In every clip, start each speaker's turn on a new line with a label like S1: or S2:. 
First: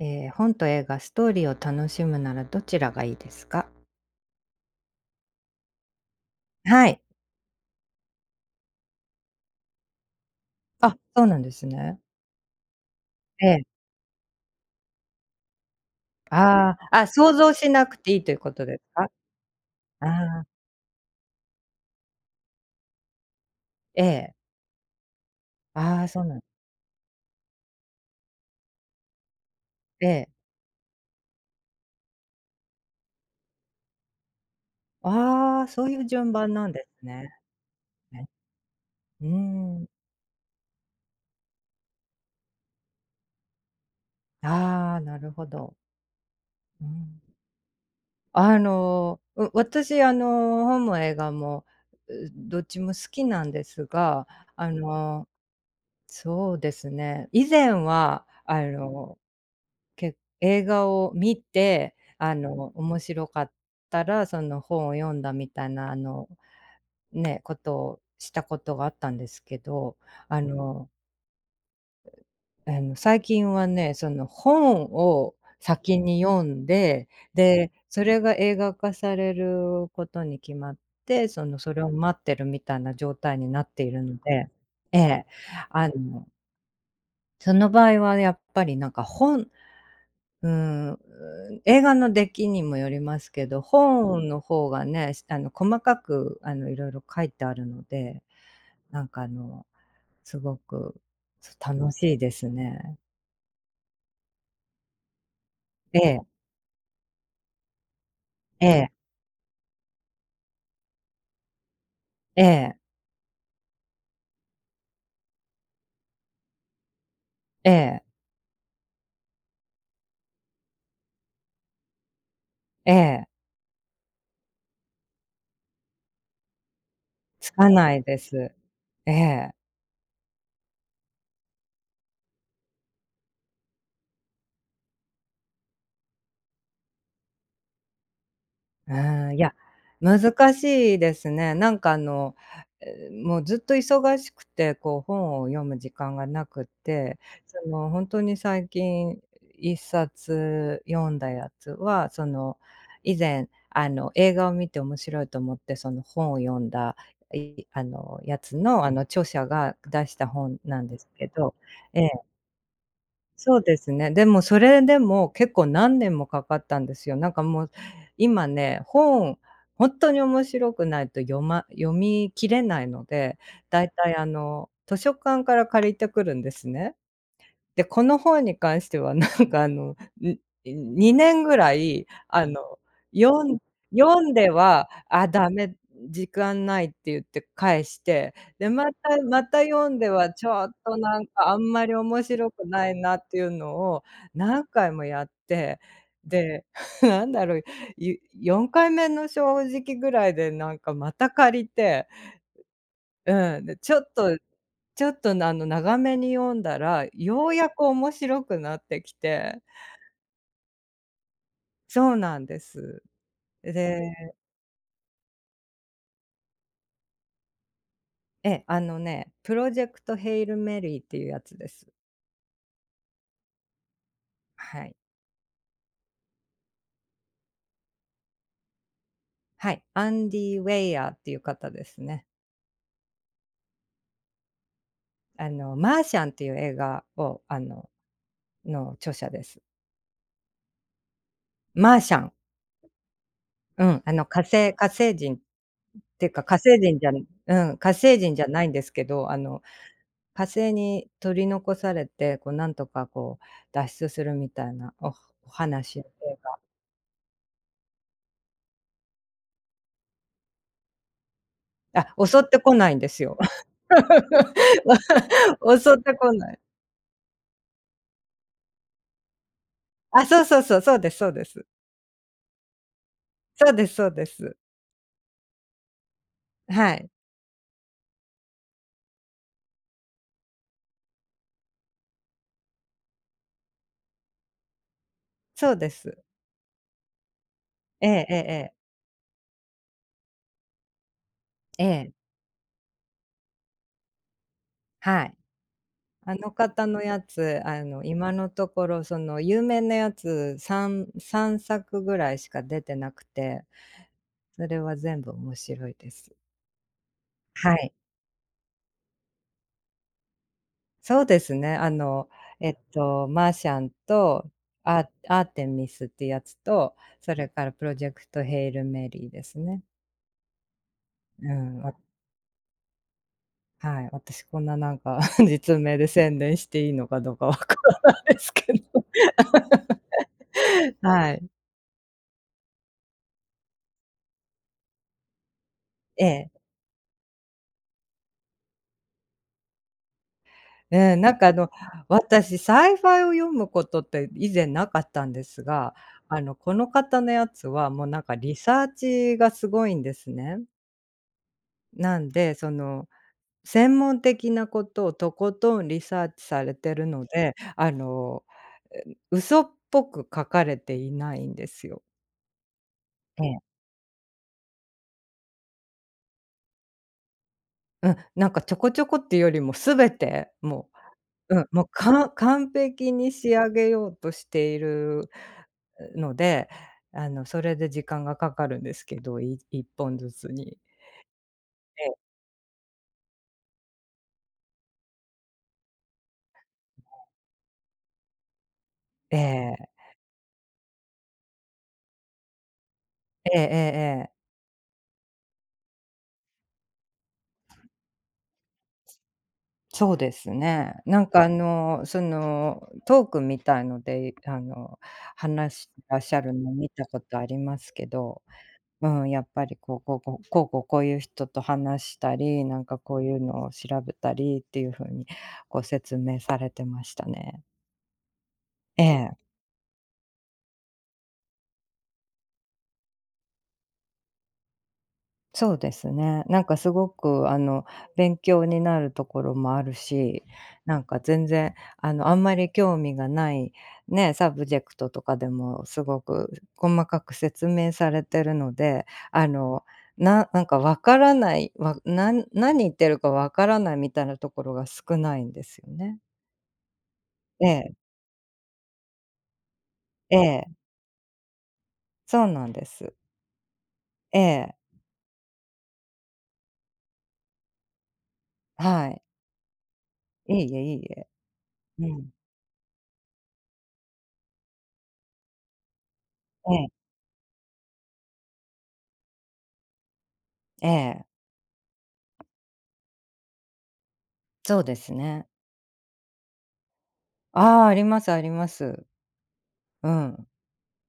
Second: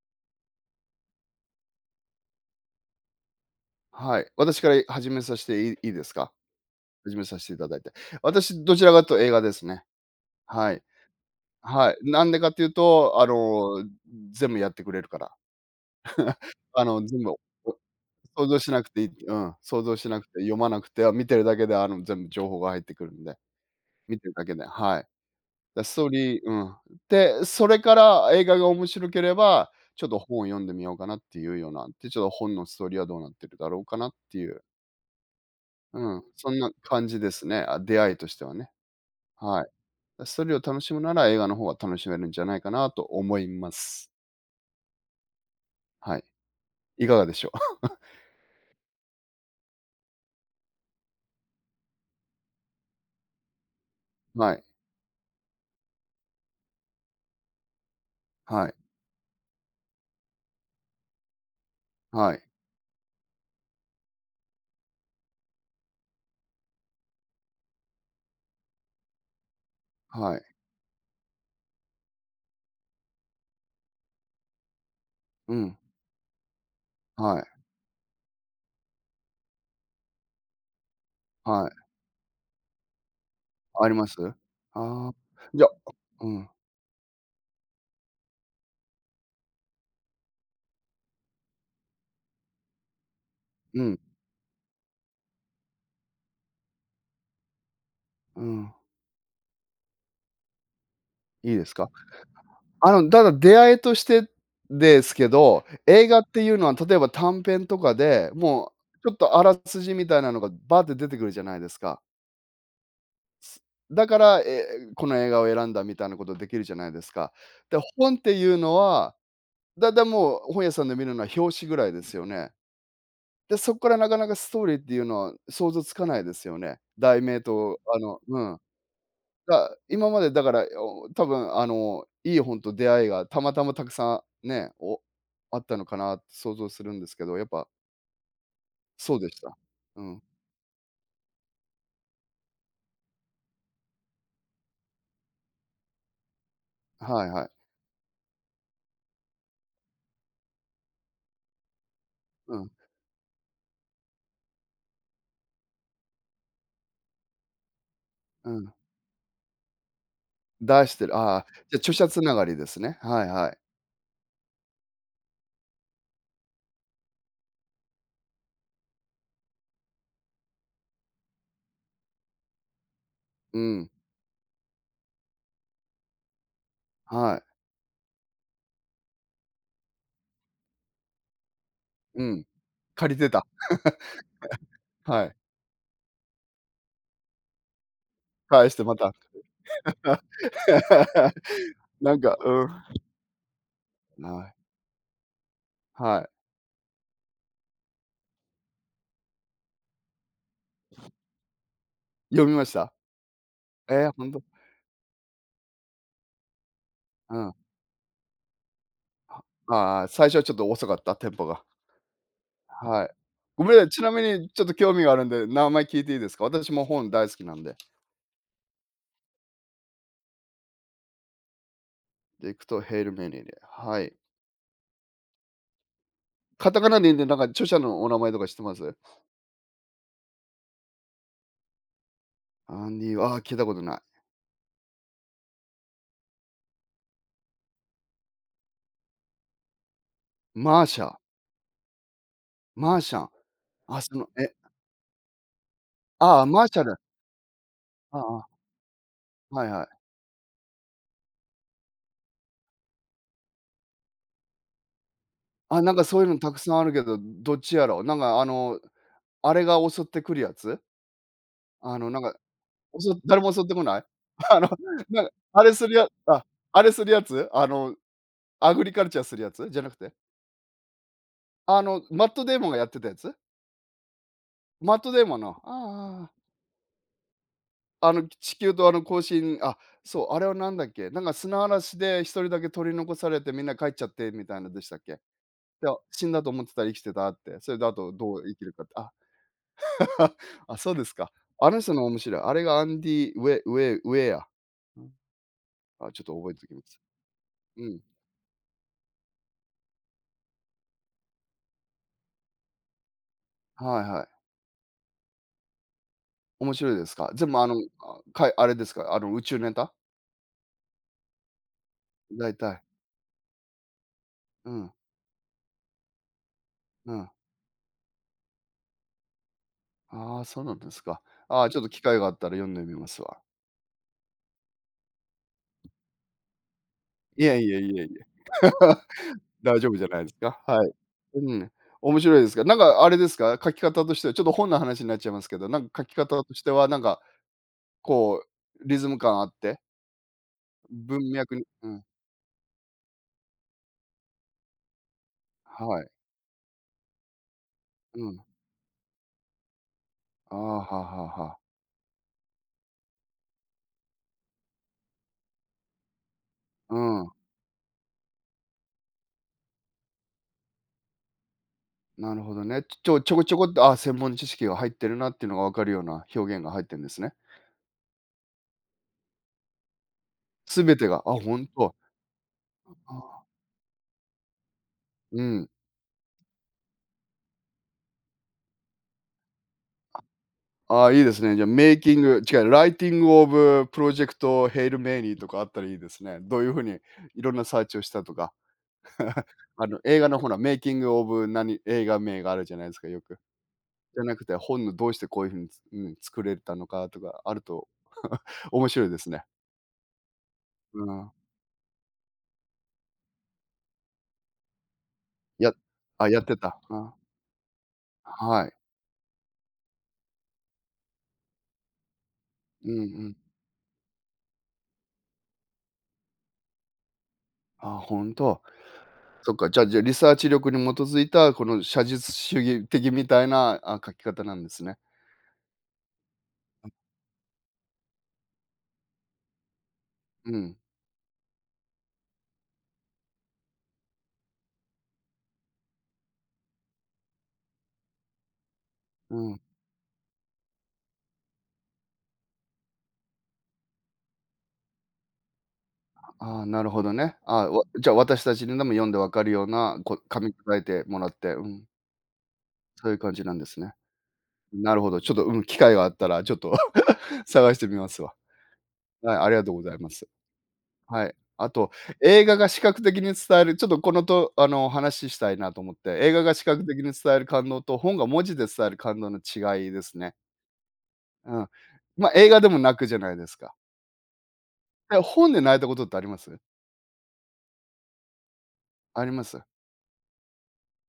S1: 本と映画、ストーリーを楽しむならどちらがいいですか？
S2: はい。私から始めさせていいですか？
S1: はい。
S2: 始めさせていただいて。私、どちらかというと映画ですね。はい。
S1: あ、そうなんです
S2: は
S1: ね。
S2: い。なんでかっていうと、
S1: ええ。
S2: 全部やってくれるから。
S1: ああ、あ、
S2: 全部
S1: 想
S2: お
S1: 像しなくていいという
S2: 想
S1: こ
S2: 像
S1: と
S2: し
S1: です
S2: なくてい
S1: か？
S2: いうん、想像し
S1: あ
S2: なくて、
S1: あ、
S2: 読まなくて、見てるだけで、全部情報が入ってくるんで、
S1: え
S2: 見てる
S1: え。
S2: だけで、はい。ス
S1: あ
S2: ト
S1: あ、
S2: ー
S1: そうな
S2: リ
S1: ん
S2: ーうん。で、それから映画が面白ければ、ち
S1: え
S2: ょっと
S1: え。
S2: 本を読んでみようかなっていうような、で、ちょっと本のストーリーはどうなってるだろうかなっていう。
S1: ああ、そういう
S2: うん、
S1: 順
S2: そ
S1: 番
S2: ん
S1: な
S2: な
S1: んです
S2: 感じ
S1: ね。
S2: ですね。あ、出会いと
S1: ね。
S2: してはね。
S1: うー
S2: はい。
S1: ん。
S2: ストーリーを楽しむなら、映画の方が楽しめるんじゃないかなと思います。
S1: ああ、なるほど。
S2: はい。
S1: う
S2: いか
S1: ん。
S2: がでしょ
S1: あの、私、あの、本も映画も、どっちも好きなんですが、
S2: う？はい、
S1: あの、そうですね、以前は、あ
S2: はい、
S1: の映画を見て、あ
S2: はい、
S1: の、面白かったら、その本を読んだみたいな、あの、ね、ことをしたことがあったんですけど、
S2: はい。
S1: あの、最近はね、その本を
S2: うん、
S1: 先に読んで、
S2: はい、
S1: で、それが映画化されることに決まって、その、
S2: はい。
S1: それを待ってるみたいな状態になって
S2: あ
S1: い
S2: り
S1: る
S2: ます？
S1: の
S2: あ
S1: でえ
S2: あ、
S1: え、
S2: じゃあ、
S1: あの、
S2: うん、
S1: その場合はやっぱりなんか本うーん、映画の出来にもよりますけど、
S2: うん、
S1: 本の方がね、あの、細かく、あの、色々書いてあるので、
S2: うん、
S1: なんか、あの、すごく、
S2: いいですか？
S1: 楽しいです
S2: あ
S1: ね。
S2: の、ただ出会いとしてですけど、
S1: え
S2: 映画
S1: え、
S2: っていうのは例えば短編とかで、
S1: え
S2: も
S1: え、
S2: うちょっとあらすじみたいなのがバーって出てくるじゃないですか。
S1: ええ、
S2: すだから、この映画を選んだみたいなことできるじゃないですか。
S1: え
S2: で、
S1: え、
S2: 本っていうのは、だいたいもう本屋さんで見るのは表紙ぐらいですよね。
S1: ええ、
S2: で、そこからなかなかストーリーっていうのは想像つかないですよね。題名
S1: つか
S2: と
S1: ないです。ええ。
S2: 今までだから、多分あの、いい本と出会いがたまたまたくさんね、あったのかなって想像するんですけど、やっぱ
S1: う
S2: そうで
S1: ーん、い
S2: し
S1: や、
S2: た。うん。
S1: 難しいですね。なんかあの、もうずっと忙しくて、こう本を読む時間がなくて、
S2: はいはい。
S1: その本当に最近一冊読んだやつは、そ
S2: う
S1: の
S2: ん、
S1: 以前あの映画を見て面白いと思って、その本を読んだ、あのや
S2: う
S1: つ
S2: ん。
S1: の、あの著者が出した本な
S2: 出
S1: ん
S2: し
S1: で
S2: て
S1: す
S2: る、
S1: け
S2: ああ、
S1: ど、
S2: じゃ、著
S1: え
S2: 者
S1: え。
S2: つながりですね。はいはい。
S1: そうですね。でもそれでも結構何年もかかったんですよ。なんかもう今ね、本、本当に面白くないと読み切れないので、
S2: う
S1: だ
S2: ん。
S1: いたいあの図書館から借りてくるんですね。
S2: はい。
S1: で、この本に関してはなんかあの、ん2年ぐらい、
S2: うん、
S1: あの、
S2: 借りて
S1: 読
S2: た。
S1: ん 読んでは、
S2: は
S1: あ、
S2: い。
S1: ダメ、時間ないって言って返して、
S2: 返
S1: で、
S2: して
S1: ま
S2: また。
S1: たまた読んではちょっとなんかあん まり
S2: なん
S1: 面
S2: か、
S1: 白
S2: う
S1: く
S2: ん。
S1: ないなっていうのを
S2: はい。
S1: 何回もやって、
S2: はい。
S1: で、なんだろう、4回目の正直ぐらいでなんかまた借りて
S2: 読みました？
S1: うん、で、
S2: ええ、ほんと。
S1: ちょっと、あの、長めに読んだら、
S2: う
S1: よ
S2: ん。
S1: うやく面白くなってきて
S2: ああ、最初はちょっと遅かった、テンポが。
S1: そうなんです。
S2: はい。ごめんなさい、
S1: で、
S2: ちなみにちょっと興味があるんで、名前聞いていいですか？私も本大好きなんで。
S1: ええ、あのね、プロジェクトヘイルメリーっていうやつです。
S2: で、行くとヘイルメニーで、はい。
S1: はい。
S2: カタカナでいいんで、なんか著者のお名前とか知ってます？
S1: はい、アンディ・ウェイヤーっていう方ですね。
S2: アンディは、あー聞いたことない。
S1: あの、マーシャンっていう映画を、の著者です。
S2: マーシャ、
S1: マーシャン、
S2: マーシャン、
S1: う
S2: あ、
S1: ん、あ
S2: そ
S1: の、
S2: の、え、
S1: 火星人っていう
S2: あ
S1: か、
S2: あ、マーシャル。
S1: 火
S2: あ
S1: 星人じゃ
S2: あ、
S1: ないんですけど、あの
S2: はいはい。
S1: 火星に取り残されて、こうなんとかこう脱出するみたいなお
S2: あ、なん
S1: 話
S2: かそういうのたくさんあるけど、どっちやろう。あれが襲ってくるやつ？あ
S1: あ、
S2: のなんか、
S1: 襲ってこないんですよ。
S2: 誰も襲ってこない？あの、なんか、あれする
S1: 襲っ
S2: や
S1: てこ
S2: あ、
S1: ない。
S2: あれするやつ？あの、アグリカルチャーするやつ？じゃなくて？
S1: あ、そうそうそう、そうですそうです。
S2: あの、マットデーモンがやってたやつ？
S1: そうですそうです。
S2: マットデーモンの、ああ
S1: はい、
S2: の地球とあの交信。そう、あれはなんだっけ？なんか砂嵐で一人だけ取り残されてみんな帰っちゃってみたいなのでしたっけ？で、
S1: そうです。
S2: 死んだと思ってたら生きてたって、それであ
S1: え
S2: と
S1: え
S2: ど
S1: ええ
S2: う
S1: え
S2: 生きる
S1: え。
S2: かって。あ あ、そうですか。あの
S1: え
S2: 人の
S1: え、
S2: 面白い。あれがアンディ・ウェア。うん。
S1: はい。
S2: あ、ちょっ
S1: あ
S2: と覚
S1: の
S2: えておきま
S1: 方
S2: す。
S1: のやつ、あ
S2: うん。
S1: の、今のところその有名なやつ3作ぐらいしか出てなくて、
S2: はいはい。
S1: それは全部面白いです。
S2: 面白いですか？全部あの、
S1: はい。
S2: あ、あれですか？あの、宇宙ネタ？
S1: そうですね。あの、
S2: 大体。
S1: マーシャンと、
S2: うん、
S1: アーテミスってやつと、
S2: うん。
S1: それからプロジェクトヘイルメリーですね。
S2: ああ、そうなんですか。
S1: う
S2: ああ、ちょ
S1: ん、
S2: っと機会があったら読んでみますわ。
S1: はい、私こんななんか 実名で宣伝していいのかどう
S2: い
S1: かわ
S2: えい
S1: か
S2: えいえいえ。
S1: らないですけど。
S2: 大丈夫じゃないですか。はい。
S1: はい。
S2: うん。面白いですか？なんかあれですか？書き方としては、ちょっと本の話になっちゃいますけど、なんか書き
S1: え
S2: 方
S1: え。
S2: としては、なんかこうリズム感あって、
S1: ええ、
S2: 文
S1: なんかあ
S2: 脈に
S1: の、
S2: うん、
S1: 私サイファイを読むことって以前なかったんですが、
S2: はい。
S1: あの、この方のやつはもうなん
S2: う
S1: か
S2: ん。
S1: リサーチがすごいんです
S2: ああ、
S1: ね。
S2: はあはあはあ。
S1: なんで、その専門的なことをとことんリサーチされて
S2: う
S1: るの
S2: ん、
S1: で、あの、え、嘘っぽく書かれていないんですよ。
S2: なるほどね。ちょこ
S1: え
S2: ちょ
S1: え。
S2: こっと、あ、専門知識が入ってるなっていうのが分かるような表現が入ってんですね。
S1: うん、なんかちょこちょこっていうよりも全て、
S2: す
S1: も
S2: べてが、あ、
S1: う、
S2: ほ
S1: う
S2: ん
S1: ん、もう
S2: と。
S1: か完璧に
S2: あ、
S1: 仕上げようとしている
S2: うん。
S1: ので、あの、それで時間がかかるんですけど、1本ずつに。
S2: ああ、いいですね。じゃあ、メイ
S1: え
S2: キン
S1: え。
S2: グ違う、ライティングオブプロジェクトヘイルメイニーとかあったらいいですね。どういうふうにいろんなサーチをしたとか。
S1: え え。
S2: あの、映画のほら、メイキングオブ何映画名があるじゃないですか、よく。
S1: えええ
S2: じゃ
S1: え
S2: なく
S1: え。
S2: て、本のどうしてこういうふうに、うん、作れたのかとかあると 面白いですね。
S1: そうですね。
S2: う
S1: なん
S2: ん。
S1: かあの、そのトークみたいので、あの、
S2: や
S1: 話してらっし
S2: や
S1: ゃ
S2: っ
S1: る
S2: て
S1: の
S2: た。
S1: 見た
S2: あ、
S1: ことありますけど、
S2: はい。
S1: うん、やっぱりいう人と話したり、なん
S2: うん
S1: か
S2: う
S1: こう
S2: ん。
S1: いうのを調べたりっていう風に、こう説明されてましたね。
S2: あ、ほんと。
S1: ええ。
S2: そっか、じゃあ、リサーチ力に基づいた、この写実主義的みたいな、あ、書き方なんですね。
S1: そうですね。なんかすごくあの、勉強になるところもあるし、
S2: うん、
S1: なんか全然あの、あんまり興味がないね、サブジェクトとかでもすごく細かく説明されてるので、
S2: う
S1: あ
S2: ん。
S1: の、なんかわからない、わなん何言ってるかわからないみたいなところが少ないんですよね。
S2: ああ、なるほどね。あ
S1: え
S2: あ、
S1: え、
S2: じゃあ、私たちにでも読んでわかるような、こう
S1: え
S2: 噛み砕
S1: え、
S2: いてもらって、うん、
S1: そうなんで
S2: そう
S1: す。
S2: いう感じなんですね。
S1: ええ、
S2: なるほど、ちょっと、うん、機会があったら、ちょっと 探してみますわ。
S1: はい。
S2: はい、ありがとうございます。
S1: いいえいい
S2: は
S1: え。
S2: い。あと、
S1: うん。
S2: 映画が視覚的に伝える、ちょっとこのとあの、話したいなと思って、映画が視
S1: え
S2: 覚的
S1: え、
S2: に伝える感動と、本が文字で伝える感動の違いですね。
S1: ええ、
S2: うん。まあ、映画でも泣くじゃないですか。
S1: そうです
S2: え、
S1: ね。
S2: 本で泣いたことってあります？
S1: ああ、ありますあります。
S2: あります？
S1: うん。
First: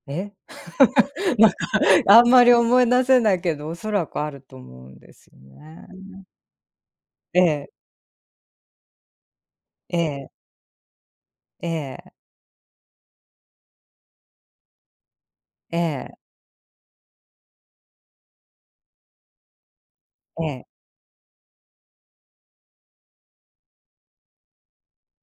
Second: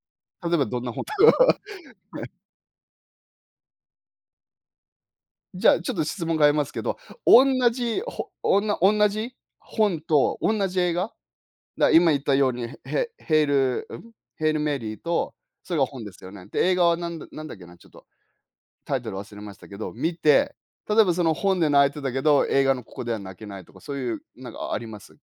S1: え
S2: 例えばどんな本と
S1: なんか、
S2: か。
S1: あんまり思い出せないけど、おそらくあると思うんですよ
S2: じゃあ、
S1: ね。
S2: ちょっと質問変えますけど、
S1: え
S2: 同
S1: え、
S2: じほおんな同じ
S1: え
S2: 本
S1: え、
S2: と同じ映画、
S1: え
S2: 今
S1: え、
S2: 言ったように、ヘイルん？ヘイルメリーと、そ
S1: え
S2: れが本で
S1: え、
S2: すよね。で、映画はなんだなんだっけな、ちょっとタイトル忘れましたけど、見
S1: え
S2: て、
S1: え。
S2: 例えばその本で泣いてたけど、映画のここでは泣けないとか、そういうなんかあります？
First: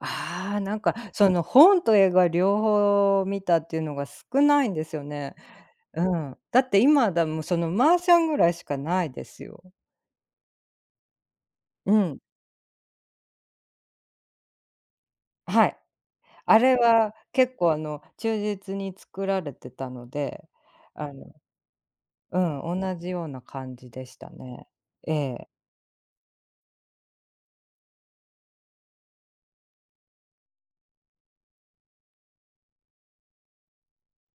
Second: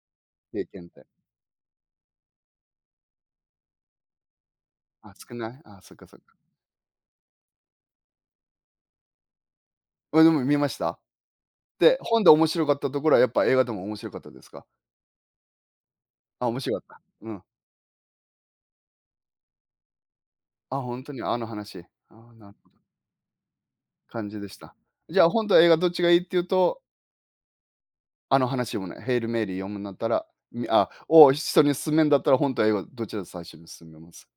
S1: ああ、
S2: 経
S1: なん
S2: 験っ
S1: か、
S2: て。
S1: その、本と映画両方見たっていうのが少ないんですよ
S2: あ、少
S1: ね。
S2: ない？あ、そっ
S1: う
S2: かそっか。
S1: ん。だって今だもう、その、マーシャンぐらいしかないですよ。
S2: ま、でも見ました？
S1: う
S2: で、
S1: ん。
S2: 本で面白かったところはやっぱ映画でも面白かったですか？
S1: はい。
S2: あ、
S1: あ
S2: 面
S1: れ
S2: 白かっ
S1: は
S2: た。うん。
S1: 結構、あの、忠実に作られてたので、
S2: あ、ほん
S1: あ
S2: とに
S1: の
S2: あの話。ああ、
S1: うん、同じような感じでし
S2: 感
S1: た
S2: じでし
S1: ね。
S2: た。
S1: え
S2: じゃあ、本
S1: え。
S2: と映画どっちがいいっていうと、あの話読むね、ヘイルメリー読むんだったら、みあ、を人に勧めんだったら本と映画どちらを最初に勧めます？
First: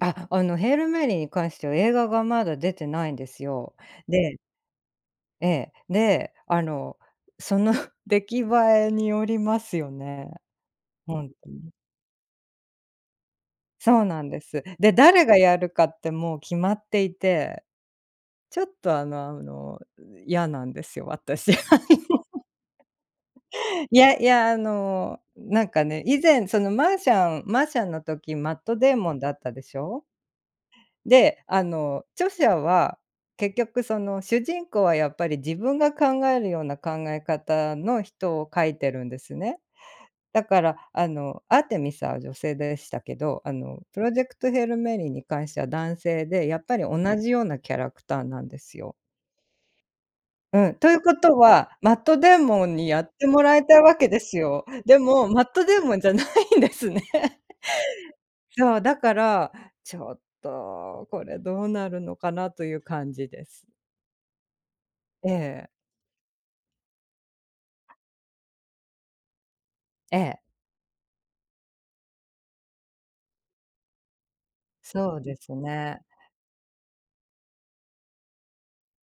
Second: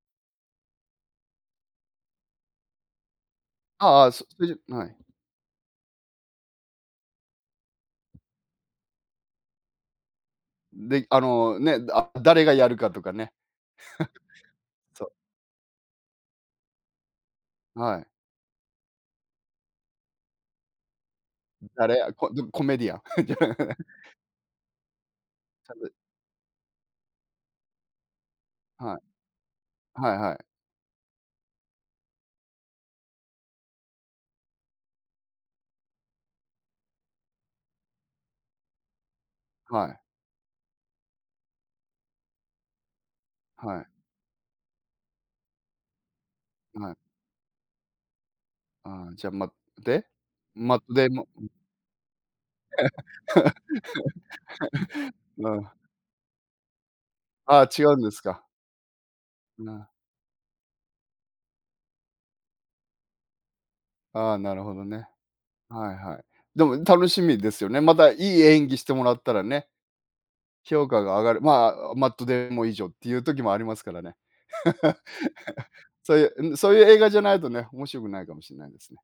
S1: あ、あの、ヘールメリーに関しては映画がまだ出てないんですよ。
S2: ああ、
S1: で
S2: それじゃはい。
S1: ええ、で、あの、その 出来栄えによりますよね、
S2: で、あ
S1: 本当、
S2: の
S1: に。
S2: ね、あ、誰がやるかとかね。
S1: そうなんです。で、
S2: そ
S1: 誰がやるかってもう決まっていて、
S2: う、はい。
S1: ちょっとあの、嫌なんですよ、私。
S2: 誰やこ でもコメディアン。じゃあ、
S1: いやいや、あの、なん
S2: ちゃん
S1: か
S2: と
S1: ね、以前そのマーシャンの時、マット・デー
S2: はい。
S1: モンだったでしょ？
S2: はいはい
S1: で、あの、著者は結局その主人公はやっぱり自分が考えるような考え方の人を書いてるんですね。
S2: はい。
S1: だから、あの、アーテミスは女性でしたけど、あ
S2: は
S1: の、
S2: い。
S1: プロジェクト・ヘル・メリーに関しては男性で、やっぱり
S2: はい。
S1: 同じようなキャラクターなんですよ。
S2: ああ、じゃあ、で、
S1: うん、
S2: マッ
S1: と
S2: ト
S1: いう
S2: デイ
S1: こ
S2: モ
S1: と
S2: ン
S1: は、マット・デーモンにやってもらいたいわけですよ。でも、マ
S2: う
S1: ット・
S2: ん。
S1: デーモンじゃないんですね。
S2: ああ、違うんですか。
S1: そう、だから、
S2: うん。
S1: ちょっとこれどうなるのかなという感じです。
S2: ああ、なるほどね。
S1: ええ。
S2: はいはい。でも楽しみですよね。またいい演技してもらったらね、
S1: ええ。
S2: 評価が上がる、まあ、マットデイモン以上っていう時もありますからね。
S1: そう ですね。
S2: そういう、ん、そういう映画じゃないとね、面白くないかもしれないですね。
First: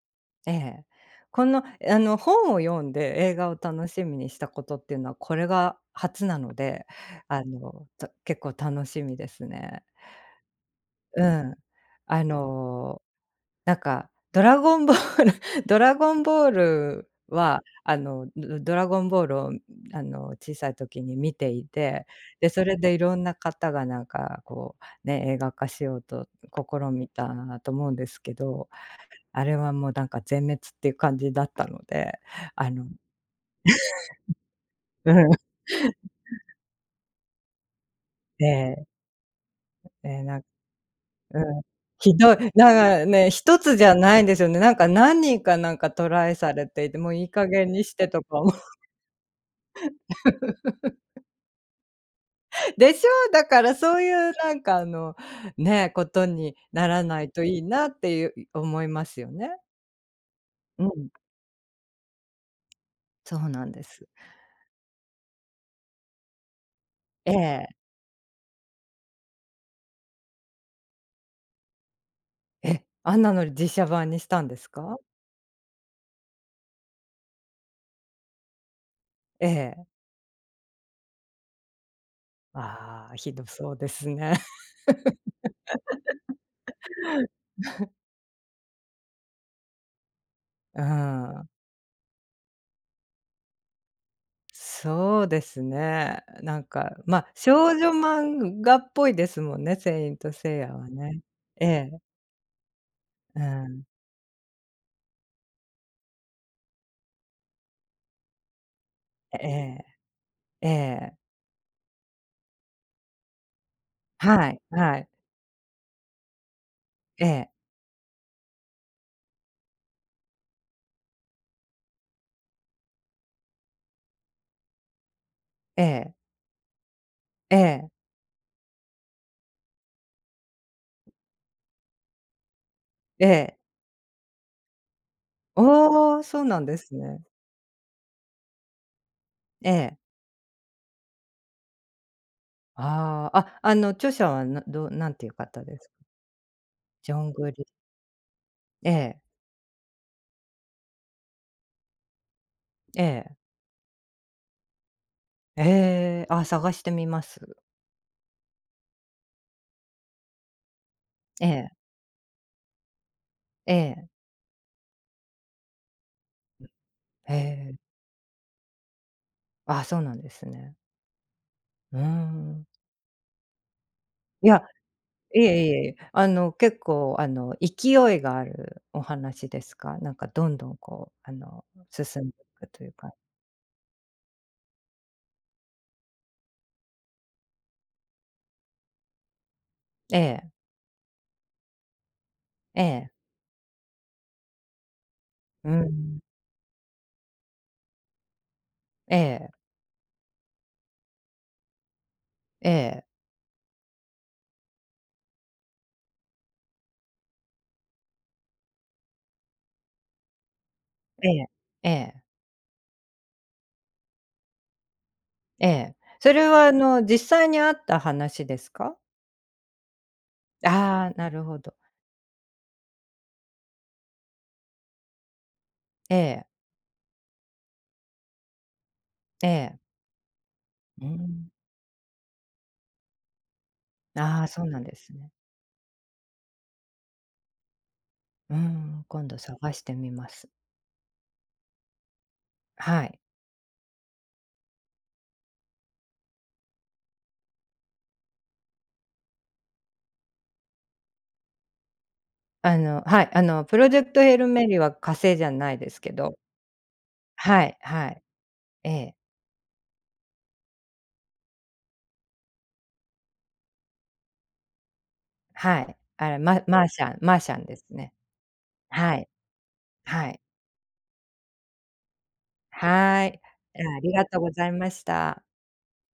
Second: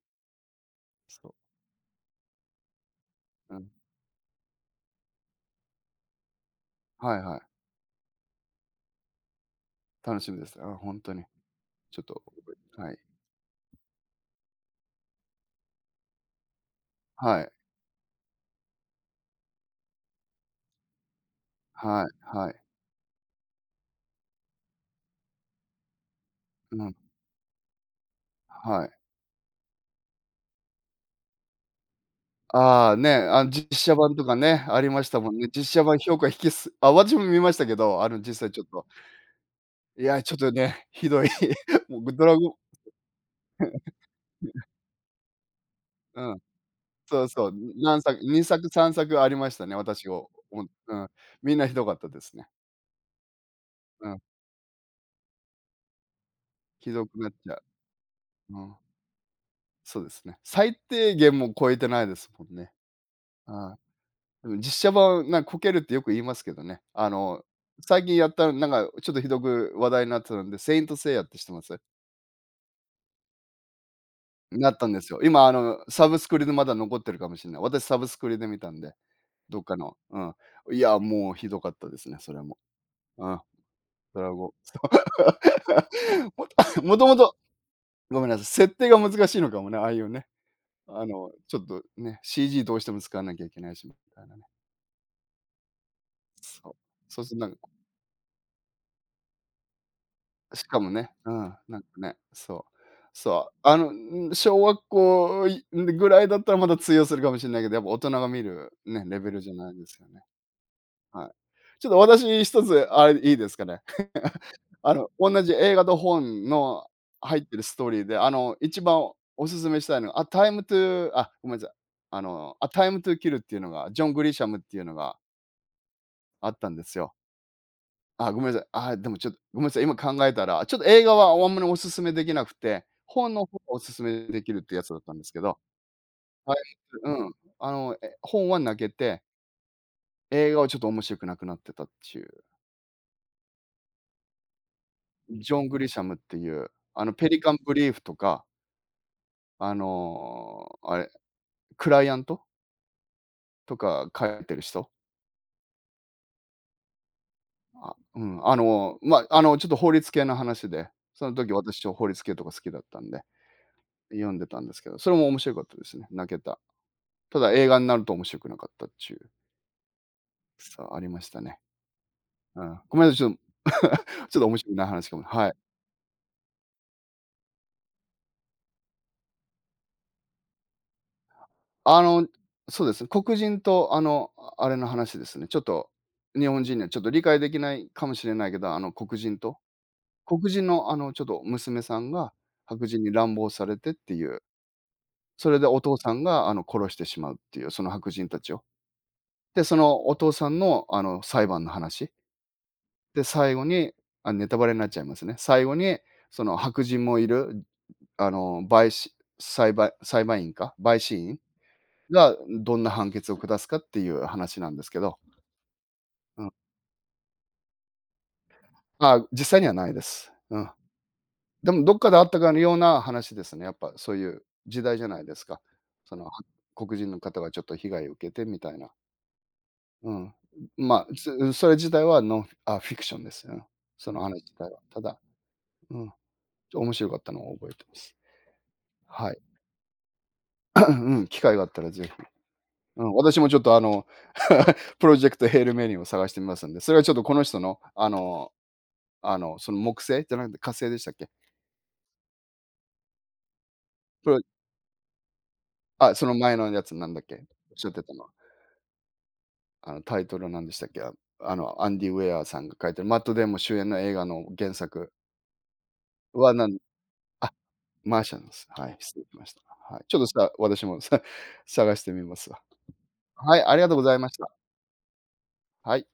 S1: ええ。
S2: そう。
S1: この、あの、本を読んで映画
S2: う
S1: を
S2: ん。
S1: 楽しみにしたことっていうのは、これが初なので、
S2: はいはい。
S1: あの、結構楽しみですね。
S2: 楽しみです。あ本当
S1: う
S2: に。
S1: ん。
S2: ちょっと
S1: あ
S2: はい。
S1: の、ドラゴンボール ドラゴンボール
S2: はい。
S1: は、あの、ドラゴンボールを、あの、小さい時に見てい
S2: はい
S1: て、で、
S2: はい。
S1: それでいろんな方がなんかこう、ね、映画化しようと試
S2: うん、
S1: みたと思うんですけど
S2: はい。
S1: あれはもうなんか全滅っていう感じだったので、あの
S2: ああ、ね、あの実写版とかね、ありまし
S1: う
S2: たも
S1: ん。
S2: んね。実写版 評価引きす私も見ましたけど、実際ちょっと、
S1: で、
S2: いや、
S1: え、
S2: ちょっ
S1: なん
S2: とね、ひどい。
S1: うん。
S2: もう
S1: ひ
S2: ド
S1: ど
S2: ラ
S1: い、
S2: ゴン
S1: なんかね、1つじ ゃないんですよね。なんか何人かなんかト
S2: う
S1: ライ
S2: ん、
S1: されていて、もういい加
S2: そう、
S1: 減にし
S2: 何
S1: て
S2: 作
S1: とか思
S2: 2作3作ありましたね、私をおみんなひどかったですね。
S1: でしょ？だからそう
S2: う
S1: い
S2: ん、
S1: うなんかあの、ね、ことにな
S2: ひ
S1: ら
S2: どく
S1: な
S2: な
S1: い
S2: っち
S1: と
S2: ゃ
S1: い
S2: う。
S1: いなっていう
S2: うん、
S1: 思いますよね。
S2: そうですね。最
S1: うん、
S2: 低限も超えてないですもんね。
S1: そう
S2: う
S1: なん
S2: ん
S1: です。
S2: うん、実写版、こけるってよく言いますけどね。
S1: ええ、
S2: 最近やった、なんかちょっとひどく話題になってたんで、セイントセイヤって知ってます？
S1: あんなの実写版にしたんです
S2: なったん
S1: か？
S2: ですよ。今サブスクリでまだ残ってるかもしれない。私サブスクリで見たんで、
S1: え
S2: どっか
S1: え。
S2: の、うん。いや、もうひどかったですね、それも。
S1: ああ、
S2: う
S1: ひ
S2: ん、
S1: どそうです
S2: ドラ
S1: ね。
S2: ゴ ン もと もともとごめんなさい、設定が難しいのかもね、ああいうね、
S1: うん。
S2: ちょっとね、CG どうしても使わなきゃいけないしみたいなね。
S1: そうですね。なん
S2: そう。
S1: か、ま
S2: そう
S1: あ、
S2: するとなん
S1: 少女漫画っぽいですもんね、セイントセイ
S2: し
S1: ヤ
S2: か
S1: は
S2: もね、
S1: ね。
S2: うん、
S1: え
S2: なんか
S1: え、
S2: ね、そう。
S1: う
S2: そう、
S1: ん。
S2: 小学校いぐらいだったらまだ通用するかもしれないけど、やっぱ大人が見るね、レベル
S1: え
S2: じゃないで
S1: え、
S2: すよね。
S1: ええ。
S2: はい。ちょっと私一つあれいいですかね。
S1: はい、はい。
S2: 同じ映画と本の
S1: え
S2: 入っ
S1: え、
S2: てるストーリーで、一番おすすめしたいのが、あ、タイムトゥーあ、ごめんなさい。タイムトゥーキルっていうのが、ジョン・グリシャムっていうのが
S1: ええ、
S2: あったんですよ。
S1: ええ、
S2: あ、ごめんなさい。あ、でもちょっと、ごめんなさい、今考えたら、ちょっと映画はあんまりおすすめできなくて、
S1: え
S2: 本の方
S1: え。
S2: がおすすめできるってやつだったんですけど、
S1: おお、そう
S2: はい
S1: なんです
S2: う
S1: ね。
S2: ん、本は泣けて、
S1: ええ。
S2: 映画はちょっと面白くなくなってたっていう。
S1: ああ、あ、あの、著者は、どうなんていう
S2: ジョ
S1: 方
S2: ン・グ
S1: です
S2: リ
S1: か？
S2: シャムっていう、
S1: ジョ
S2: ペ
S1: ン
S2: リ
S1: グ
S2: カン・
S1: リ
S2: ブリーフとか、
S1: ええ、
S2: あの、あれ、クライアント
S1: ええ。
S2: とか書いてる人。
S1: ええ、あ、探してみます。
S2: あ、うん、あの、ま、あの、ちょっと法律系の話で、その
S1: え
S2: 時
S1: え、
S2: 私ちょ法律系とか好きだったんで、
S1: ええ、
S2: 読んでたんですけど、それも面白かったですね、泣けた。
S1: へ
S2: ただ映
S1: え。
S2: 画になると面白くなかったっちゅう、
S1: あ、そうなんですね。
S2: さあありましたね。
S1: うー
S2: う
S1: ん。
S2: ん。ごめんなさい、ちょっと ちょっと
S1: い
S2: 面
S1: や
S2: 白くない話かも。
S1: い
S2: はい。
S1: えいえいえ、あの、結構、あの、勢いがあるお話ですか？なんかどんどんこう、あの、
S2: あ
S1: 進
S2: の、
S1: んでいくと
S2: そう
S1: い
S2: で
S1: う
S2: すね、
S1: か。
S2: 黒人とあれの話ですね。ちょっと、日本人にはちょっと理解できないかもしれないけど、あの黒人と、
S1: え
S2: 黒
S1: え、
S2: 人のあのちょっと娘さんが
S1: え
S2: 白人
S1: え、
S2: に乱暴されてっていう、それで
S1: う
S2: お父さ
S1: ん、
S2: んがあの殺してしまうっていう、その白人たちを。
S1: ええ、
S2: で、そのお父さんのあの裁判の話。
S1: ええ、
S2: で、最後に、あ、ネタバレになっちゃいますね。最後に、その白人もいる、陪審裁判裁判員か、陪審
S1: え
S2: 員
S1: え、ええ、
S2: がどんな判決を下すかっていう話なんですけど、
S1: ええ。そ
S2: う
S1: れ
S2: ん。
S1: はあの、実際にあった話ですか？
S2: あ、実際にはないです。うん。
S1: ああ、なるほ
S2: で
S1: ど。
S2: もどっかであったかのような話ですね。やっぱそういう時代じゃないですか。そ
S1: え
S2: の、は
S1: え、
S2: 黒人の方がちょっと被害を受けてみたいな。
S1: ええ、
S2: うん。
S1: う
S2: まあ、
S1: ん。
S2: それ自体はノンあ、フィクションです。うん。その話
S1: ああ、
S2: 自
S1: そう
S2: 体は。
S1: なんで
S2: た
S1: す
S2: だ、
S1: ね。
S2: うん、面白かったのを覚えてます。
S1: うん、今
S2: はい。
S1: 度探してみます。
S2: うんうん、機会があったらぜひ。う
S1: は
S2: ん、
S1: い。
S2: 私もちょっとプロジェクトヘールメリーを探してみますんで、それはちょっとこの人の、その木星じゃなくて火星でしたっけ？
S1: あのはい、あの、プロジェクト
S2: プ
S1: ヘー
S2: ロ
S1: ルメリーは火星じゃないですけ
S2: あ、その
S1: ど、
S2: 前のやつなんだっけ？おっ
S1: はい、
S2: しゃって
S1: は
S2: た
S1: い、
S2: のは。
S1: ええ。
S2: あのタイトルなんでしたっけ？あアンディ・ウェアさんが書いてるマット・デイモン主演の映画の原作
S1: はい。あれ、
S2: は
S1: マーシャンですね。
S2: マーシャンです。はい、
S1: は
S2: 失礼
S1: い。
S2: しました。はい。ちょっと
S1: はい。
S2: さ私もさ探してみますわ。
S1: はい。
S2: はい、ありがとう
S1: あ
S2: ご
S1: り
S2: ざい
S1: が
S2: まし
S1: とう
S2: た。
S1: ございました。
S2: はい。